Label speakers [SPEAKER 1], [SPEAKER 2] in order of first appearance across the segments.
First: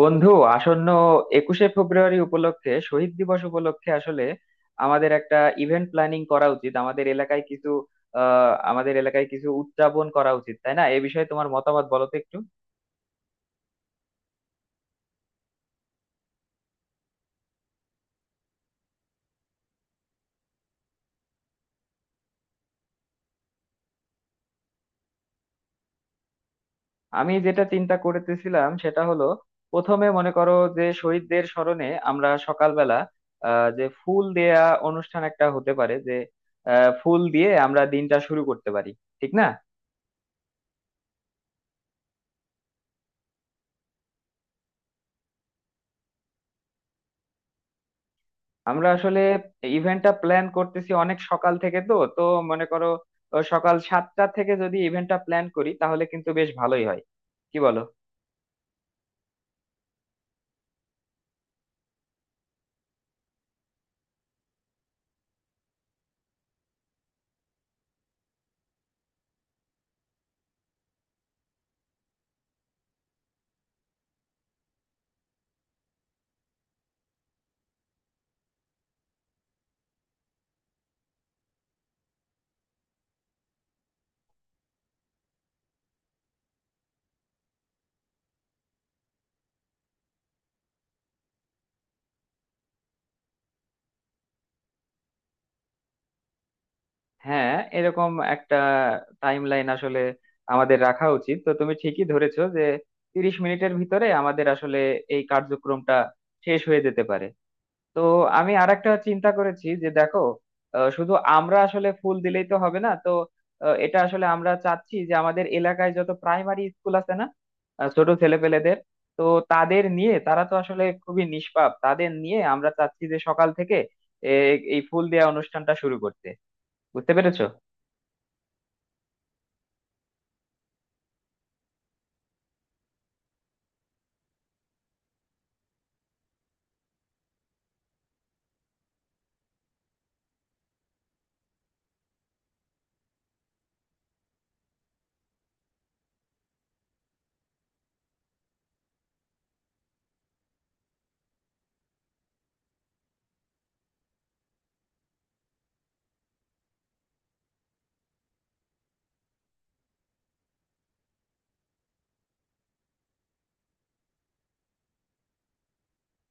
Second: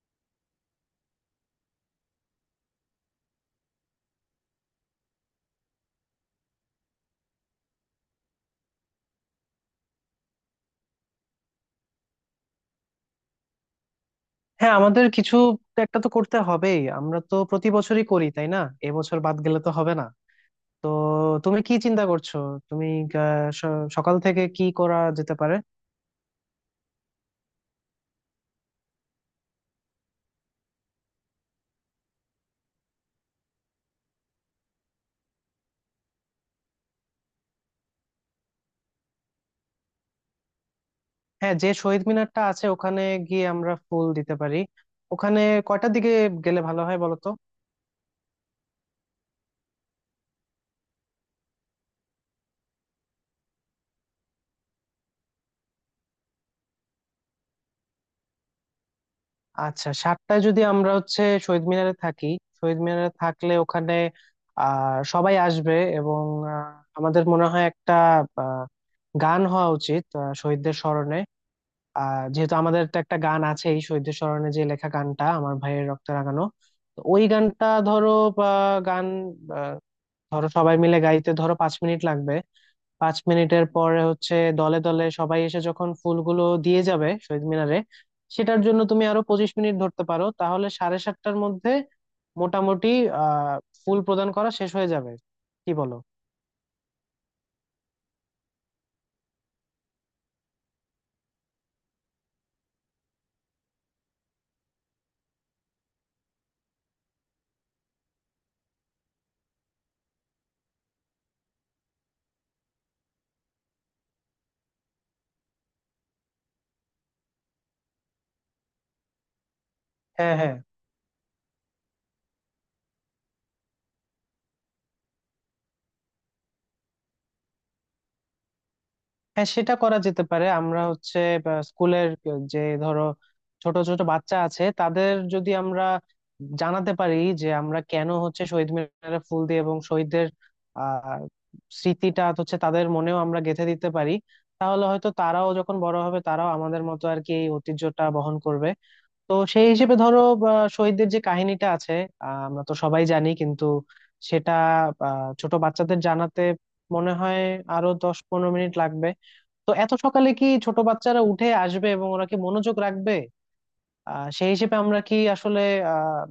[SPEAKER 1] বন্ধু, আসন্ন একুশে ফেব্রুয়ারি উপলক্ষে, শহীদ দিবস উপলক্ষে আসলে আমাদের একটা ইভেন্ট প্ল্যানিং করা উচিত। আমাদের এলাকায় কিছু উদযাপন করা উচিত, তাই না? এ বিষয়ে তোমার মতামত বলো তো একটু।
[SPEAKER 2] হ্যাঁ, আমাদের কিছু একটা তো করতে হবেই। আমরা তো প্রতি বছরই করি, তাই না? এবছর বাদ গেলে তো হবে না। তো তুমি কি চিন্তা করছো? তুমি আহ, সকাল থেকে কি করা যেতে পারে?
[SPEAKER 1] আমি যেটা চিন্তা করতেছিলাম সেটা হলো, প্রথমে মনে করো, যে শহীদদের স্মরণে আমরা সকালবেলা যে ফুল দেয়া অনুষ্ঠান একটা হতে পারে, যে ফুল দিয়ে আমরা দিনটা শুরু করতে পারি, ঠিক না?
[SPEAKER 2] হ্যাঁ, যে শহীদ মিনারটা আছে, ওখানে গিয়ে আমরা ফুল দিতে পারি। ওখানে কয়টার দিকে গেলে ভালো হয় বলো তো?
[SPEAKER 1] আমরা আসলে ইভেন্টটা প্ল্যান করতেছি অনেক সকাল থেকে, তো তো মনে করো, সকাল 7টা থেকে যদি ইভেন্টটা প্ল্যান করি তাহলে কিন্তু বেশ ভালোই হয়, কি বলো?
[SPEAKER 2] আচ্ছা, 7টায় যদি আমরা হচ্ছে শহীদ মিনারে থাকি, শহীদ মিনারে থাকলে ওখানে সবাই আসবে, এবং আহ, আমাদের মনে হয় একটা আহ, গান হওয়া উচিত, শহীদদের স্মরণে। যেহেতু আমাদের তো একটা গান আছেই শহীদদের স্মরণে, যে লেখা গানটা আমার ভাইয়ের রক্তে রাঙানো, তো ওই গানটা ধরো বা গান, আহ, ধরো সবাই মিলে গাইতে ধরো 5 মিনিট লাগবে। 5 মিনিটের পরে হচ্ছে দলে দলে সবাই এসে যখন ফুলগুলো দিয়ে যাবে শহীদ মিনারে, সেটার জন্য তুমি আরো 25 মিনিট ধরতে পারো, তাহলে সাড়ে 7টার মধ্যে মোটামুটি আহ ফুল প্রদান করা শেষ হয়ে যাবে। কি বলো?
[SPEAKER 1] হ্যাঁ, এরকম একটা টাইম লাইন আসলে আমাদের রাখা উচিত। তো তুমি ঠিকই ধরেছো যে 30 মিনিটের ভিতরে আমাদের আসলে এই কার্যক্রমটা শেষ হয়ে যেতে পারে। তো আমি আরেকটা চিন্তা করেছি, যে দেখো, শুধু আমরা আসলে ফুল দিলেই তো হবে না, তো এটা আসলে আমরা চাচ্ছি যে আমাদের এলাকায় যত প্রাইমারি স্কুল আছে না, ছোট ছেলেপেলেদের, তো তাদের নিয়ে,
[SPEAKER 2] হ্যাঁ,
[SPEAKER 1] তারা তো
[SPEAKER 2] হ্যাঁ,
[SPEAKER 1] আসলে খুবই নিষ্পাপ, তাদের নিয়ে আমরা চাচ্ছি যে সকাল থেকে এই ফুল দেওয়া অনুষ্ঠানটা শুরু করতে। বুঝতে পেরেছো?
[SPEAKER 2] হ্যাঁ, সেটা করা যেতে পারে। আমরা হচ্ছে বা, স্কুলের যে ধরো ছোট ছোট বাচ্চা আছে, তাদের যদি আমরা জানাতে পারি যে আমরা কেন হচ্ছে শহীদ মিনারে ফুল দিয়ে, এবং শহীদদের আহ স্মৃতিটা হচ্ছে তাদের মনেও আমরা গেঁথে দিতে পারি, তাহলে হয়তো তারাও যখন বড় হবে তারাও আমাদের মতো আর কি এই ঐতিহ্যটা বহন করবে। তো সেই হিসেবে ধরো বা, শহীদদের যে কাহিনীটা আছে, আমরা তো সবাই জানি, কিন্তু সেটা ছোট বাচ্চাদের জানাতে মনে হয় আরো 10-15 মিনিট লাগবে। তো এত সকালে কি ছোট বাচ্চারা উঠে আসবে এবং ওরা কি মনোযোগ রাখবে? সেই হিসেবে আমরা কি আসলে আহ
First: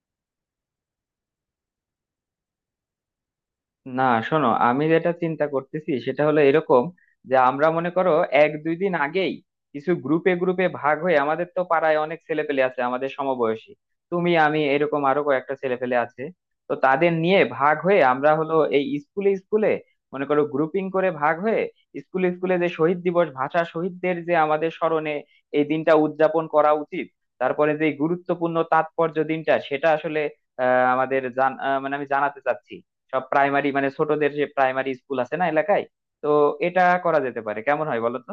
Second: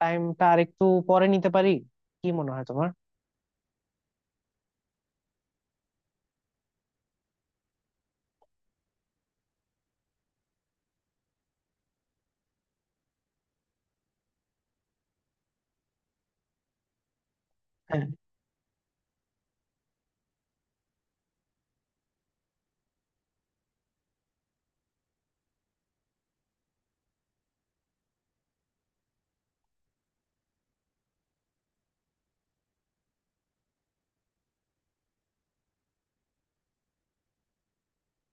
[SPEAKER 2] টাইমটা আর একটু পরে নিতে পারি? কি মনে হয় তোমার?
[SPEAKER 1] না, শোনো, আমি যেটা চিন্তা করতেছি সেটা হলো এরকম, যে আমরা মনে করো এক দুই দিন আগেই কিছু গ্রুপে গ্রুপে ভাগ হয়ে, আমাদের তো পাড়ায় অনেক ছেলেপেলে আছে আমাদের সমবয়সী, তুমি আমি এরকম আরো কয়েকটা ছেলেপেলে আছে, তো তাদের নিয়ে ভাগ হয়ে
[SPEAKER 2] হ্যাঁ,
[SPEAKER 1] আমরা হলো এই স্কুলে স্কুলে, মনে করো গ্রুপিং করে ভাগ হয়ে স্কুলে স্কুলে, যে শহীদ দিবস, ভাষা শহীদদের যে আমাদের স্মরণে এই দিনটা উদযাপন করা উচিত, তারপরে যে গুরুত্বপূর্ণ তাৎপর্য দিনটা সেটা আসলে আহ আমাদের জান আহ, মানে আমি জানাতে চাচ্ছি সব প্রাইমারি মানে ছোটদের, যে প্রাইমারি স্কুল আছে না এলাকায়। তো এটা করা যেতে পারে, কেমন হয় বলো তো?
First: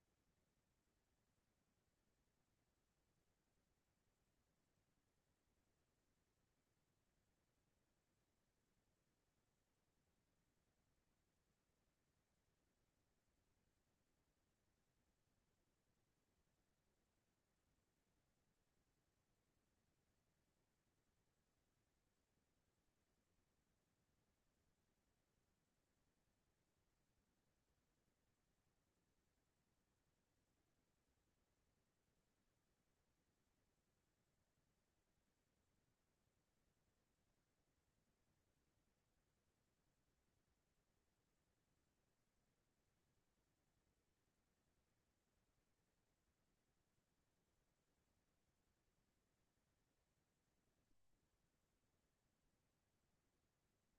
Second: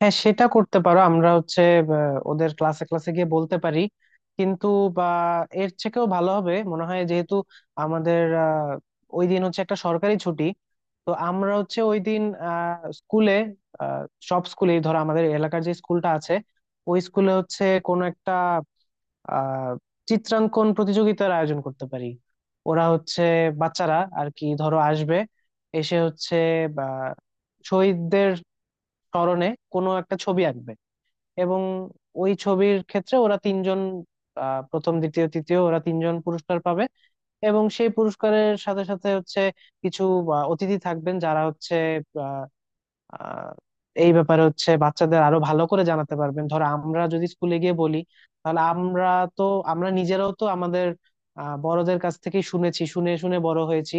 [SPEAKER 2] হ্যাঁ, সেটা করতে পারো। আমরা হচ্ছে ওদের ক্লাসে ক্লাসে গিয়ে বলতে পারি, কিন্তু বা এর থেকেও ভালো হবে মনে হয়, যেহেতু আমাদের ওই দিন হচ্ছে একটা সরকারি ছুটি, তো আমরা হচ্ছে ওই দিন স্কুলে আহ সব স্কুলেই ধরো আমাদের এলাকার যে স্কুলটা আছে ওই স্কুলে হচ্ছে কোনো একটা আহ চিত্রাঙ্কন প্রতিযোগিতার আয়োজন করতে পারি। ওরা হচ্ছে বাচ্চারা আর কি ধরো আসবে, এসে হচ্ছে বা শহীদদের স্মরণে কোনো একটা ছবি আঁকবে, এবং ওই ছবির ক্ষেত্রে ওরা তিনজন প্রথম দ্বিতীয় তৃতীয় ওরা তিনজন পুরস্কার পাবে। এবং সেই পুরস্কারের সাথে সাথে হচ্ছে কিছু অতিথি থাকবেন, যারা হচ্ছে আহ, এই ব্যাপারে হচ্ছে বাচ্চাদের আরো ভালো করে জানাতে পারবেন। ধরো আমরা যদি স্কুলে গিয়ে বলি, তাহলে আমরা তো আমরা নিজেরাও তো আমাদের বড়দের কাছ থেকে শুনেছি, শুনে শুনে বড় হয়েছি।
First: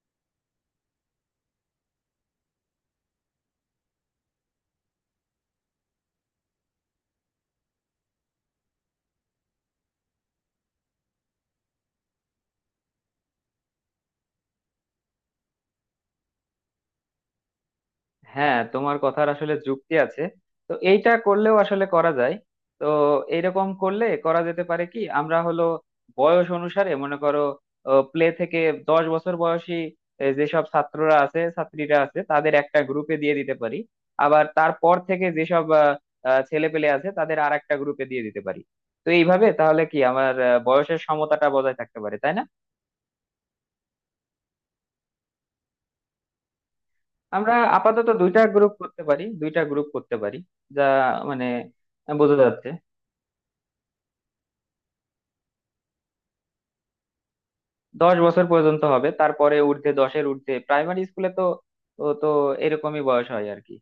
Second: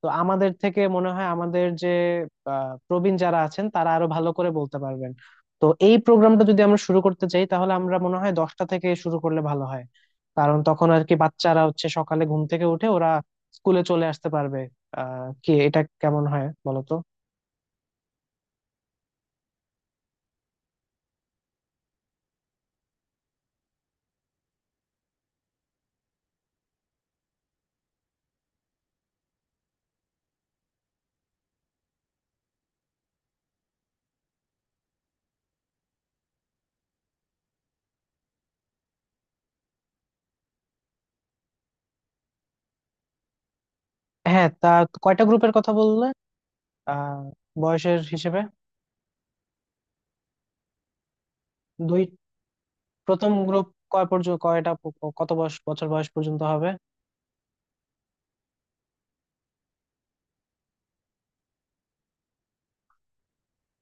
[SPEAKER 2] তো আমাদের থেকে মনে হয় আমাদের যে প্রবীণ যারা আছেন তারা আরো ভালো করে বলতে পারবেন। তো এই প্রোগ্রামটা যদি আমরা শুরু করতে চাই, তাহলে আমরা মনে হয় 10টা থেকে শুরু করলে ভালো হয়, কারণ তখন আর কি বাচ্চারা হচ্ছে সকালে ঘুম থেকে উঠে ওরা স্কুলে চলে আসতে পারবে। কি, এটা কেমন হয় বলতো?
[SPEAKER 1] হ্যাঁ, তোমার কথার আসলে যুক্তি আছে। তো এইটা করলেও আসলে করা যায়। তো এইরকম করলে করা যেতে পারে, কি আমরা হলো বয়স অনুসারে মনে করো প্লে থেকে 10 বছর বয়সী যেসব ছাত্ররা আছে ছাত্রীরা আছে তাদের একটা গ্রুপে দিয়ে দিতে পারি, আবার তারপর থেকে যেসব ছেলে পেলে আছে তাদের আর একটা গ্রুপে দিয়ে দিতে পারি। তো এইভাবে তাহলে কি আমার বয়সের সমতাটা বজায় থাকতে পারে, তাই না?
[SPEAKER 2] হ্যাঁ, তা কয়টা গ্রুপের কথা বললে? আহ
[SPEAKER 1] আমরা
[SPEAKER 2] বয়সের
[SPEAKER 1] আপাতত
[SPEAKER 2] হিসেবে
[SPEAKER 1] দুইটা গ্রুপ করতে পারি। যা মানে,
[SPEAKER 2] দুই
[SPEAKER 1] বোঝা যাচ্ছে
[SPEAKER 2] প্রথম গ্রুপ কয় পর্যন্ত, কয়টা কত বয়স বছর বয়স পর্যন্ত হবে?
[SPEAKER 1] 10 বছর পর্যন্ত হবে, তারপরে দশের ঊর্ধ্বে প্রাইমারি স্কুলে তো, ও তো এরকমই বয়স হয় আর কি।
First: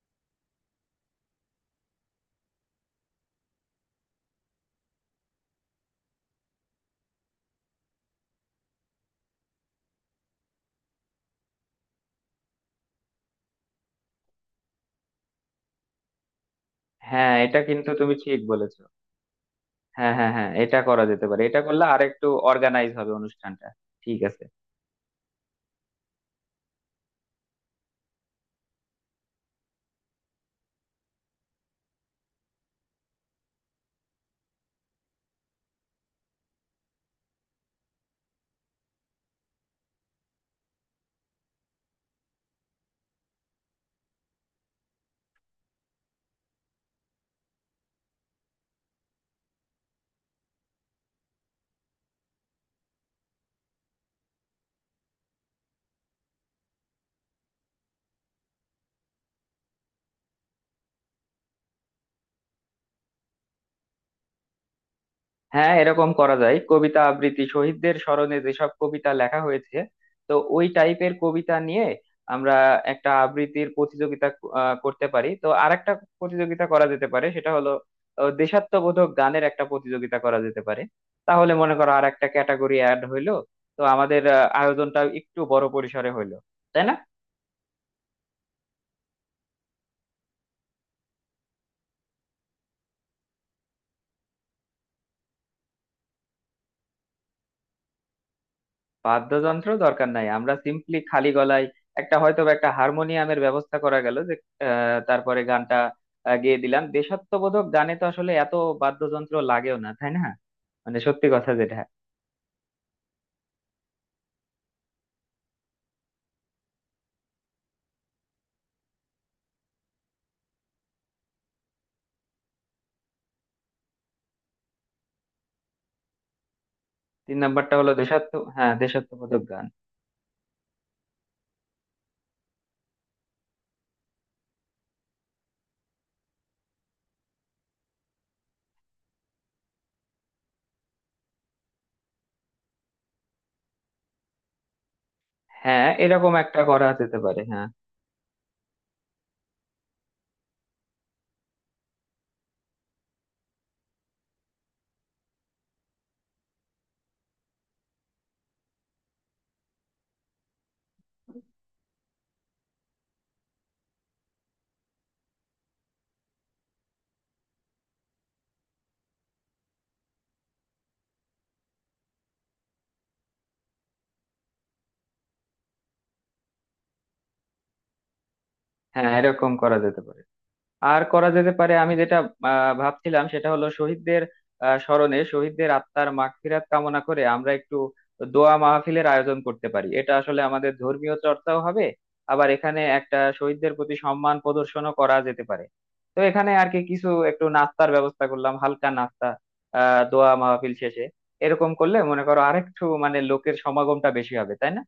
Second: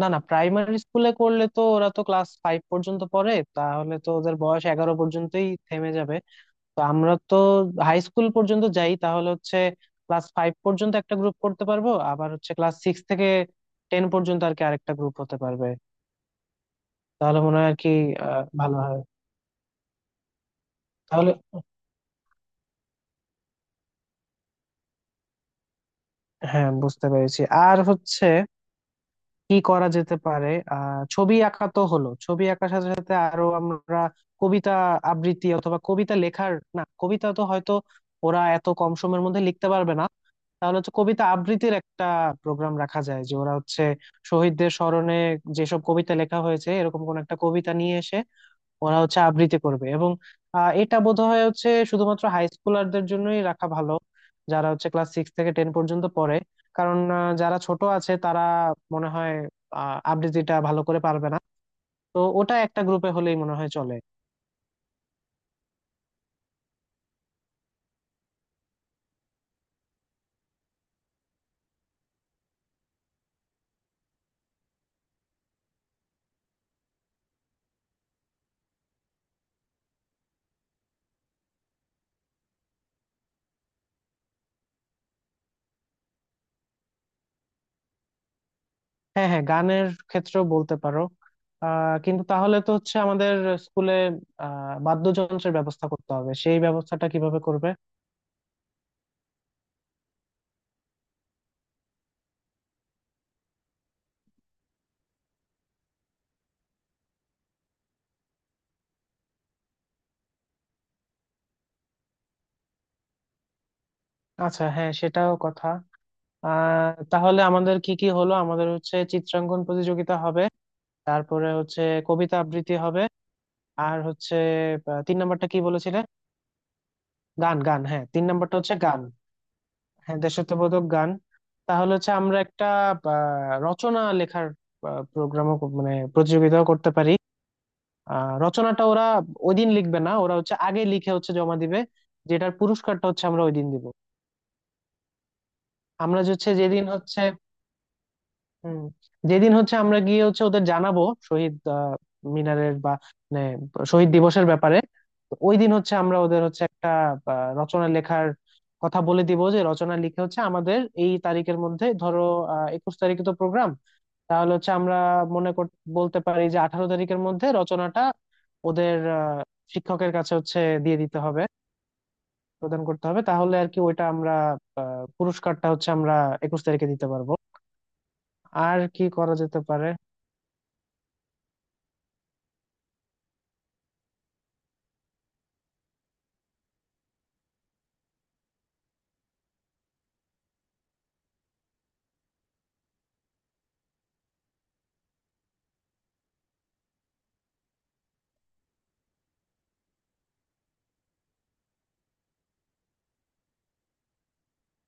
[SPEAKER 2] না, না, প্রাইমারি স্কুলে করলে তো ওরা তো ক্লাস ফাইভ পর্যন্ত পড়ে, তাহলে তো ওদের বয়স 11 পর্যন্তই থেমে যাবে। তো আমরা তো হাই স্কুল পর্যন্ত যাই, তাহলে হচ্ছে ক্লাস ফাইভ পর্যন্ত একটা গ্রুপ করতে পারবো, আবার হচ্ছে ক্লাস সিক্স থেকে টেন পর্যন্ত আর কি আরেকটা গ্রুপ হতে পারবে।
[SPEAKER 1] হ্যাঁ,
[SPEAKER 2] তাহলে মনে
[SPEAKER 1] এটা
[SPEAKER 2] হয় আর
[SPEAKER 1] কিন্তু
[SPEAKER 2] কি
[SPEAKER 1] তুমি ঠিক
[SPEAKER 2] ভালো
[SPEAKER 1] বলেছো।
[SPEAKER 2] হয়।
[SPEAKER 1] হ্যাঁ, হ্যাঁ, হ্যাঁ, এটা করা যেতে
[SPEAKER 2] তাহলে
[SPEAKER 1] পারে, এটা করলে আরেকটু অর্গানাইজ হবে অনুষ্ঠানটা। ঠিক আছে।
[SPEAKER 2] হ্যাঁ, বুঝতে পেরেছি। আর হচ্ছে কি করা যেতে পারে, ছবি আঁকা তো হলো, ছবি আঁকার সাথে সাথে আরো আমরা কবিতা আবৃত্তি অথবা কবিতা লেখার, না কবিতা তো হয়তো ওরা এত কম সময়ের মধ্যে লিখতে পারবে না। তাহলে হচ্ছে কবিতা আবৃত্তির একটা প্রোগ্রাম রাখা যায়, যে ওরা হচ্ছে শহীদদের স্মরণে যেসব কবিতা লেখা হয়েছে এরকম কোন একটা কবিতা নিয়ে এসে ওরা হচ্ছে আবৃত্তি করবে। এবং এটা বোধহয় হচ্ছে শুধুমাত্র হাই স্কুলারদের জন্যই রাখা ভালো, যারা হচ্ছে ক্লাস সিক্স থেকে টেন পর্যন্ত পড়ে। কারণ যারা ছোট আছে তারা মনে হয় আবৃত্তিটা ভালো করে পারবে না। তো ওটা একটা গ্রুপে হলেই মনে হয় চলে।
[SPEAKER 1] হ্যাঁ, এরকম করা যায়, কবিতা আবৃত্তি, শহীদদের স্মরণে যেসব কবিতা লেখা হয়েছে, তো ওই টাইপের কবিতা নিয়ে আমরা একটা আবৃত্তির প্রতিযোগিতা করতে পারি। তো আরেকটা প্রতিযোগিতা করা যেতে পারে, সেটা হলো দেশাত্মবোধক গানের একটা প্রতিযোগিতা করা যেতে পারে। তাহলে মনে করো আর একটা ক্যাটাগরি অ্যাড হইলো, তো আমাদের আয়োজনটা একটু বড় পরিসরে হইলো, তাই না?
[SPEAKER 2] হ্যাঁ, হ্যাঁ, গানের ক্ষেত্রেও বলতে পারো। কিন্তু তাহলে তো হচ্ছে আমাদের স্কুলে বাদ্যযন্ত্রের ব্যবস্থা করতে হবে, সেই ব্যবস্থাটা কিভাবে করবে?
[SPEAKER 1] বাদ্যযন্ত্র দরকার নাই, আমরা সিম্পলি খালি গলায়, একটা হয়তো বা একটা হারমোনিয়ামের ব্যবস্থা করা গেল, যে তারপরে গানটা গেয়ে দিলাম। দেশাত্মবোধক গানে তো আসলে এত বাদ্যযন্ত্র লাগেও না, তাই না? মানে সত্যি কথা যেটা।
[SPEAKER 2] আচ্ছা, হ্যাঁ, সেটাও কথা। তাহলে আমাদের কি কি হলো? আমাদের হচ্ছে চিত্রাঙ্কন প্রতিযোগিতা হবে, তারপরে হচ্ছে কবিতা আবৃত্তি হবে, আর হচ্ছে তিন নাম্বারটা কি বলেছিলে?
[SPEAKER 1] তিন
[SPEAKER 2] গান,
[SPEAKER 1] নাম্বারটা
[SPEAKER 2] গান,
[SPEAKER 1] হলো
[SPEAKER 2] হ্যাঁ, তিন নাম্বারটা
[SPEAKER 1] হ্যাঁ,
[SPEAKER 2] হচ্ছে গান।
[SPEAKER 1] দেশাত্মবোধক গান।
[SPEAKER 2] হ্যাঁ, দেশাত্মবোধক গান। তাহলে হচ্ছে আমরা একটা রচনা লেখার প্রোগ্রামও, মানে প্রতিযোগিতাও করতে পারি। রচনাটা ওরা ওই দিন লিখবে না, ওরা হচ্ছে আগে লিখে হচ্ছে জমা দিবে, যেটার পুরস্কারটা হচ্ছে আমরা ওই দিন দিব।
[SPEAKER 1] হ্যাঁ,
[SPEAKER 2] আমরা যে
[SPEAKER 1] এরকম
[SPEAKER 2] হচ্ছে
[SPEAKER 1] একটা
[SPEAKER 2] যেদিন
[SPEAKER 1] করা যেতে
[SPEAKER 2] হচ্ছে,
[SPEAKER 1] পারে। হ্যাঁ,
[SPEAKER 2] হুম, যেদিন হচ্ছে আমরা গিয়ে হচ্ছে ওদের জানাবো শহীদ মিনারের বা মানে শহীদ দিবসের ব্যাপারে। তো ওই দিন হচ্ছে আমরা ওদের হচ্ছে একটা রচনা লেখার কথা বলে দিব, যে রচনা লিখে হচ্ছে আমাদের এই তারিখের মধ্যে, ধরো 21 তারিখে তো প্রোগ্রাম, তাহলে হচ্ছে আমরা মনে কর বলতে পারি যে 18 তারিখের মধ্যে রচনাটা ওদের শিক্ষকের কাছে হচ্ছে দিয়ে দিতে হবে, প্রদান করতে হবে। তাহলে আর কি ওইটা আমরা, পুরস্কারটা হচ্ছে আমরা 21 তারিখে দিতে পারবো। আর কি
[SPEAKER 1] হ্যাঁ,
[SPEAKER 2] করা
[SPEAKER 1] এরকম
[SPEAKER 2] যেতে
[SPEAKER 1] করা
[SPEAKER 2] পারে?
[SPEAKER 1] যেতে পারে। আর করা যেতে পারে, আমি যেটা ভাবছিলাম সেটা হলো শহীদদের স্মরণে, শহীদদের আত্মার মাগফিরাত কামনা করে আমরা একটু দোয়া মাহফিলের আয়োজন করতে পারি। এটা আসলে আমাদের ধর্মীয় চর্চাও হবে, আবার এখানে একটা শহীদদের প্রতি সম্মান প্রদর্শনও করা যেতে পারে। তো এখানে আর কি কিছু একটু নাস্তার ব্যবস্থা করলাম, হালকা নাস্তা, দোয়া মাহফিল শেষে। এরকম করলে মনে করো আরেকটু মানে লোকের সমাগমটা বেশি হবে, তাই না?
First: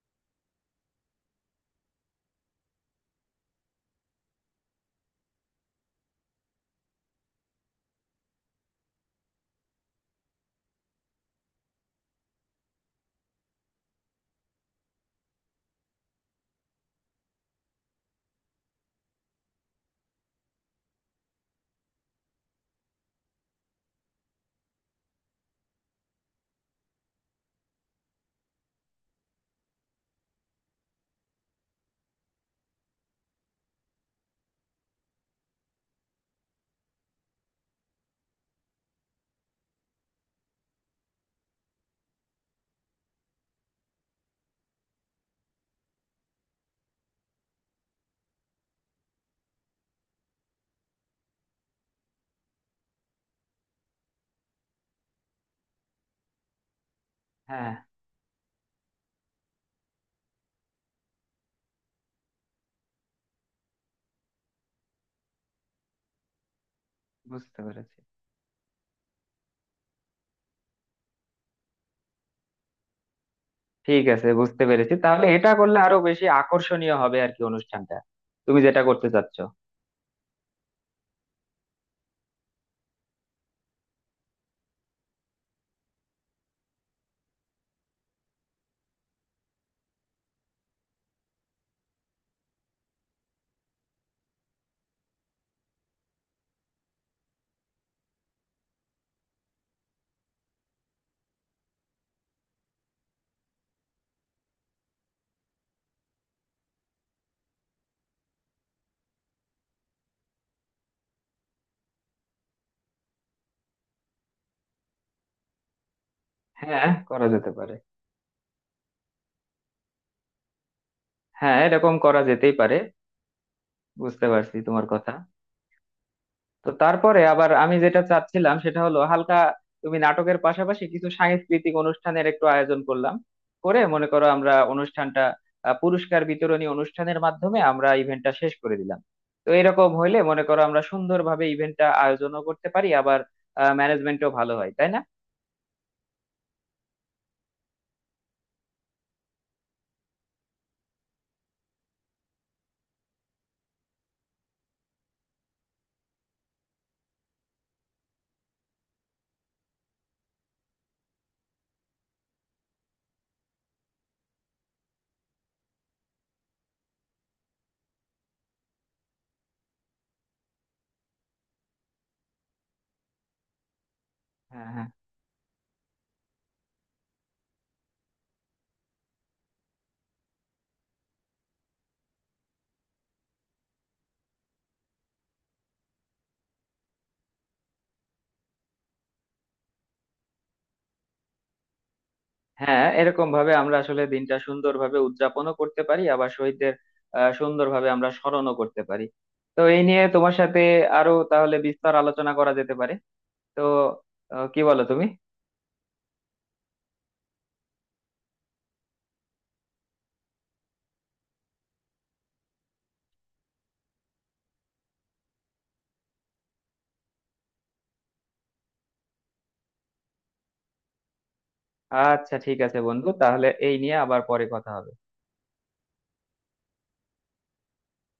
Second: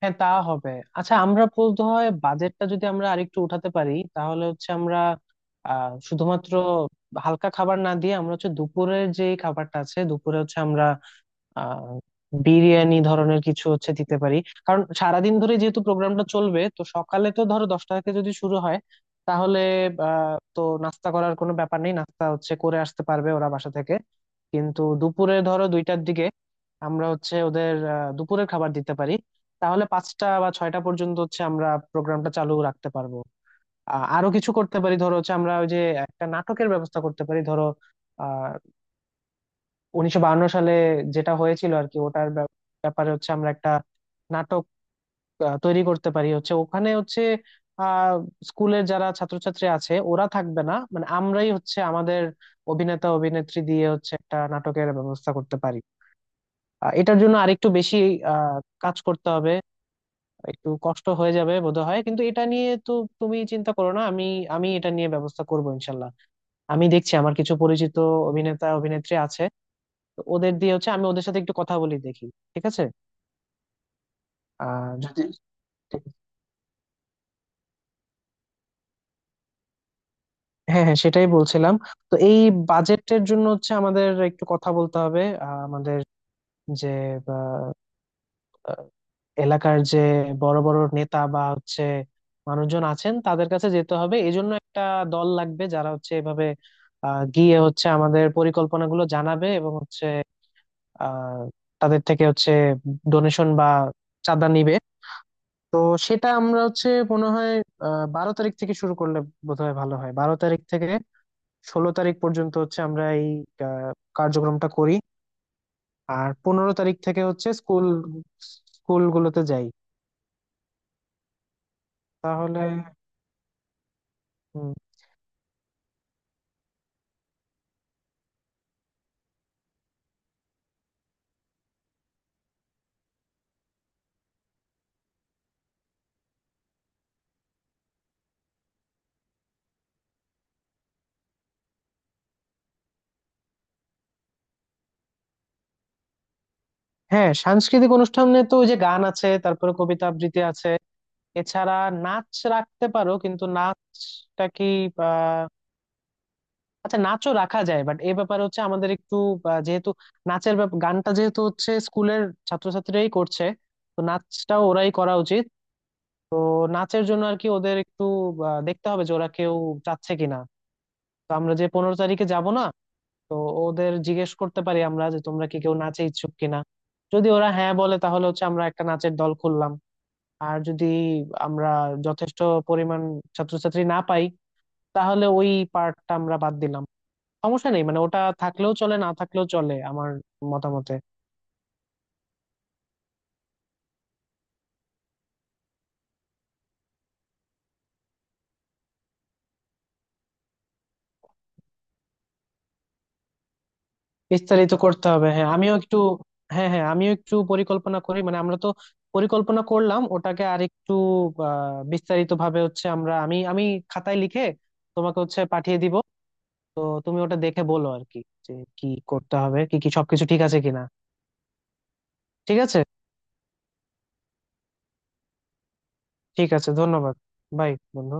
[SPEAKER 2] হ্যাঁ, তা হবে। আচ্ছা, আমরা বলতে হয় বাজেটটা যদি আমরা আরেকটু উঠাতে পারি, তাহলে হচ্ছে আমরা শুধুমাত্র হালকা খাবার না দিয়ে আমরা হচ্ছে দুপুরের যে খাবারটা আছে দুপুরে হচ্ছে আমরা আহ বিরিয়ানি ধরনের কিছু হচ্ছে দিতে পারি। কারণ সারাদিন ধরে যেহেতু প্রোগ্রামটা চলবে, তো সকালে তো ধরো 10টা থেকে যদি শুরু হয়, তাহলে তো নাস্তা করার কোনো ব্যাপার নেই, নাস্তা হচ্ছে করে আসতে পারবে ওরা বাসা থেকে, কিন্তু দুপুরে ধরো 2টার দিকে আমরা হচ্ছে ওদের দুপুরের খাবার দিতে পারি। তাহলে 5টা বা 6টা পর্যন্ত হচ্ছে আমরা প্রোগ্রামটা চালু রাখতে পারবো। আরো কিছু করতে পারি, ধরো হচ্ছে আমরা ওই যে একটা নাটকের ব্যবস্থা করতে পারি। ধরো 1952 সালে যেটা হয়েছিল আর কি, ওটার ব্যাপারে হচ্ছে আমরা একটা নাটক তৈরি করতে পারি, হচ্ছে ওখানে হচ্ছে আহ স্কুলের যারা ছাত্রছাত্রী আছে ওরা থাকবে না, মানে আমরাই হচ্ছে আমাদের অভিনেতা অভিনেত্রী দিয়ে হচ্ছে একটা নাটকের ব্যবস্থা করতে পারি। এটার জন্য আরেকটু
[SPEAKER 1] হ্যাঁ,
[SPEAKER 2] বেশি আহ কাজ করতে হবে, একটু কষ্ট হয়ে যাবে বোধহয়, কিন্তু এটা নিয়ে তো তুমি চিন্তা করো না। আমি আমি এটা নিয়ে ব্যবস্থা করবো ইনশাল্লাহ। আমি দেখছি আমার কিছু
[SPEAKER 1] বুঝতে
[SPEAKER 2] পরিচিত
[SPEAKER 1] পেরেছি।
[SPEAKER 2] অভিনেতা অভিনেত্রী আছে, তো ওদের দিয়ে হচ্ছে আমি ওদের সাথে একটু কথা বলি দেখি। ঠিক আছে?
[SPEAKER 1] ঠিক আছে, বুঝতে পেরেছি,
[SPEAKER 2] আর যদি
[SPEAKER 1] তাহলে এটা করলে আরো
[SPEAKER 2] ঠিক আছে।
[SPEAKER 1] বেশি আকর্ষণীয় হবে আর কি অনুষ্ঠানটা, তুমি যেটা করতে চাচ্ছ।
[SPEAKER 2] হ্যাঁ, হ্যাঁ, সেটাই বলছিলাম। তো এই বাজেটের জন্য হচ্ছে আমাদের একটু কথা বলতে হবে, আমাদের যে আহ, আহ, এলাকার যে বড় বড় নেতা বা হচ্ছে মানুষজন আছেন তাদের কাছে যেতে হবে। এই জন্য একটা দল লাগবে, যারা হচ্ছে এভাবে গিয়ে হচ্ছে আমাদের পরিকল্পনাগুলো জানাবে এবং হচ্ছে আহ তাদের থেকে হচ্ছে ডোনেশন বা চাঁদা নিবে। তো সেটা আমরা হচ্ছে মনে হয় 12 তারিখ থেকে শুরু করলে বোধহয় ভালো হয়, 12 তারিখ থেকে 16 তারিখ পর্যন্ত হচ্ছে আমরা এই আহ, কার্যক্রমটা করি, আর পনেরো
[SPEAKER 1] হ্যাঁ,
[SPEAKER 2] তারিখ থেকে
[SPEAKER 1] করা
[SPEAKER 2] হচ্ছে
[SPEAKER 1] যেতে পারে।
[SPEAKER 2] স্কুল স্কুলগুলোতে যাই।
[SPEAKER 1] হ্যাঁ, এরকম করা যেতেই
[SPEAKER 2] তাহলে
[SPEAKER 1] পারে। বুঝতে পারছি
[SPEAKER 2] হুম,
[SPEAKER 1] তোমার কথা। তো তারপরে আবার আমি যেটা চাচ্ছিলাম সেটা হলো, হালকা তুমি নাটকের পাশাপাশি কিছু সাংস্কৃতিক অনুষ্ঠানের একটু আয়োজন করলাম, করে মনে করো আমরা অনুষ্ঠানটা পুরস্কার বিতরণী অনুষ্ঠানের মাধ্যমে আমরা ইভেন্টটা শেষ করে দিলাম। তো এরকম হইলে মনে করো আমরা সুন্দরভাবে ইভেন্টটা আয়োজনও করতে পারি, আবার ম্যানেজমেন্টও ভালো হয়, তাই না?
[SPEAKER 2] হ্যাঁ, সাংস্কৃতিক অনুষ্ঠানে তো ওই যে গান আছে, তারপরে কবিতা আবৃত্তি আছে, এছাড়া নাচ রাখতে পারো, কিন্তু নাচটা কি, আচ্ছা নাচও রাখা যায়, বাট এই ব্যাপারে হচ্ছে আমাদের একটু যেহেতু গানটা যেহেতু হচ্ছে স্কুলের ছাত্রছাত্রীরাই করছে, তো নাচটাও ওরাই করা উচিত। তো নাচের জন্য আর কি ওদের একটু দেখতে হবে যে ওরা কেউ চাচ্ছে কিনা। তো আমরা যে 15 তারিখে যাব না, তো ওদের জিজ্ঞেস করতে
[SPEAKER 1] হ্যাঁ,
[SPEAKER 2] পারি
[SPEAKER 1] হ্যাঁ,
[SPEAKER 2] আমরা যে তোমরা কি কেউ নাচে ইচ্ছুক কিনা। যদি ওরা হ্যাঁ বলে, তাহলে হচ্ছে আমরা একটা নাচের দল খুললাম। আর যদি আমরা যথেষ্ট পরিমাণ ছাত্রছাত্রী না পাই, তাহলে ওই পার্টটা আমরা বাদ দিলাম। সমস্যা নেই, মানে ওটা থাকলেও চলে না থাকলেও চলে আমার মতামতে।
[SPEAKER 1] হ্যাঁ, এরকম ভাবে আমরা আসলে দিনটা সুন্দরভাবে উদযাপনও করতে পারি, আবার শহীদদের সুন্দরভাবে আমরা স্মরণও করতে পারি। তো এই নিয়ে তোমার সাথে আরো তাহলে বিস্তার আলোচনা করা যেতে পারে, তো কি
[SPEAKER 2] বিস্তারিত
[SPEAKER 1] বলো তুমি?
[SPEAKER 2] করতে হবে, হ্যাঁ, আমিও একটু। হ্যাঁ, হ্যাঁ, আমিও একটু পরিকল্পনা করি, মানে আমরা তো পরিকল্পনা করলাম ওটাকে আর একটু বিস্তারিত ভাবে হচ্ছে আমরা, আমি আমি খাতায় লিখে তোমাকে হচ্ছে পাঠিয়ে দিব। তো তুমি ওটা দেখে বলো আর কি, যে কি করতে হবে, কি কি সবকিছু ঠিক আছে কিনা।
[SPEAKER 1] আচ্ছা ঠিক
[SPEAKER 2] ঠিক
[SPEAKER 1] আছে
[SPEAKER 2] আছে।
[SPEAKER 1] বন্ধু, তাহলে এই নিয়ে আবার পরে কথা হবে।
[SPEAKER 2] ঠিক আছে, ধন্যবাদ। বাই, বন্ধু।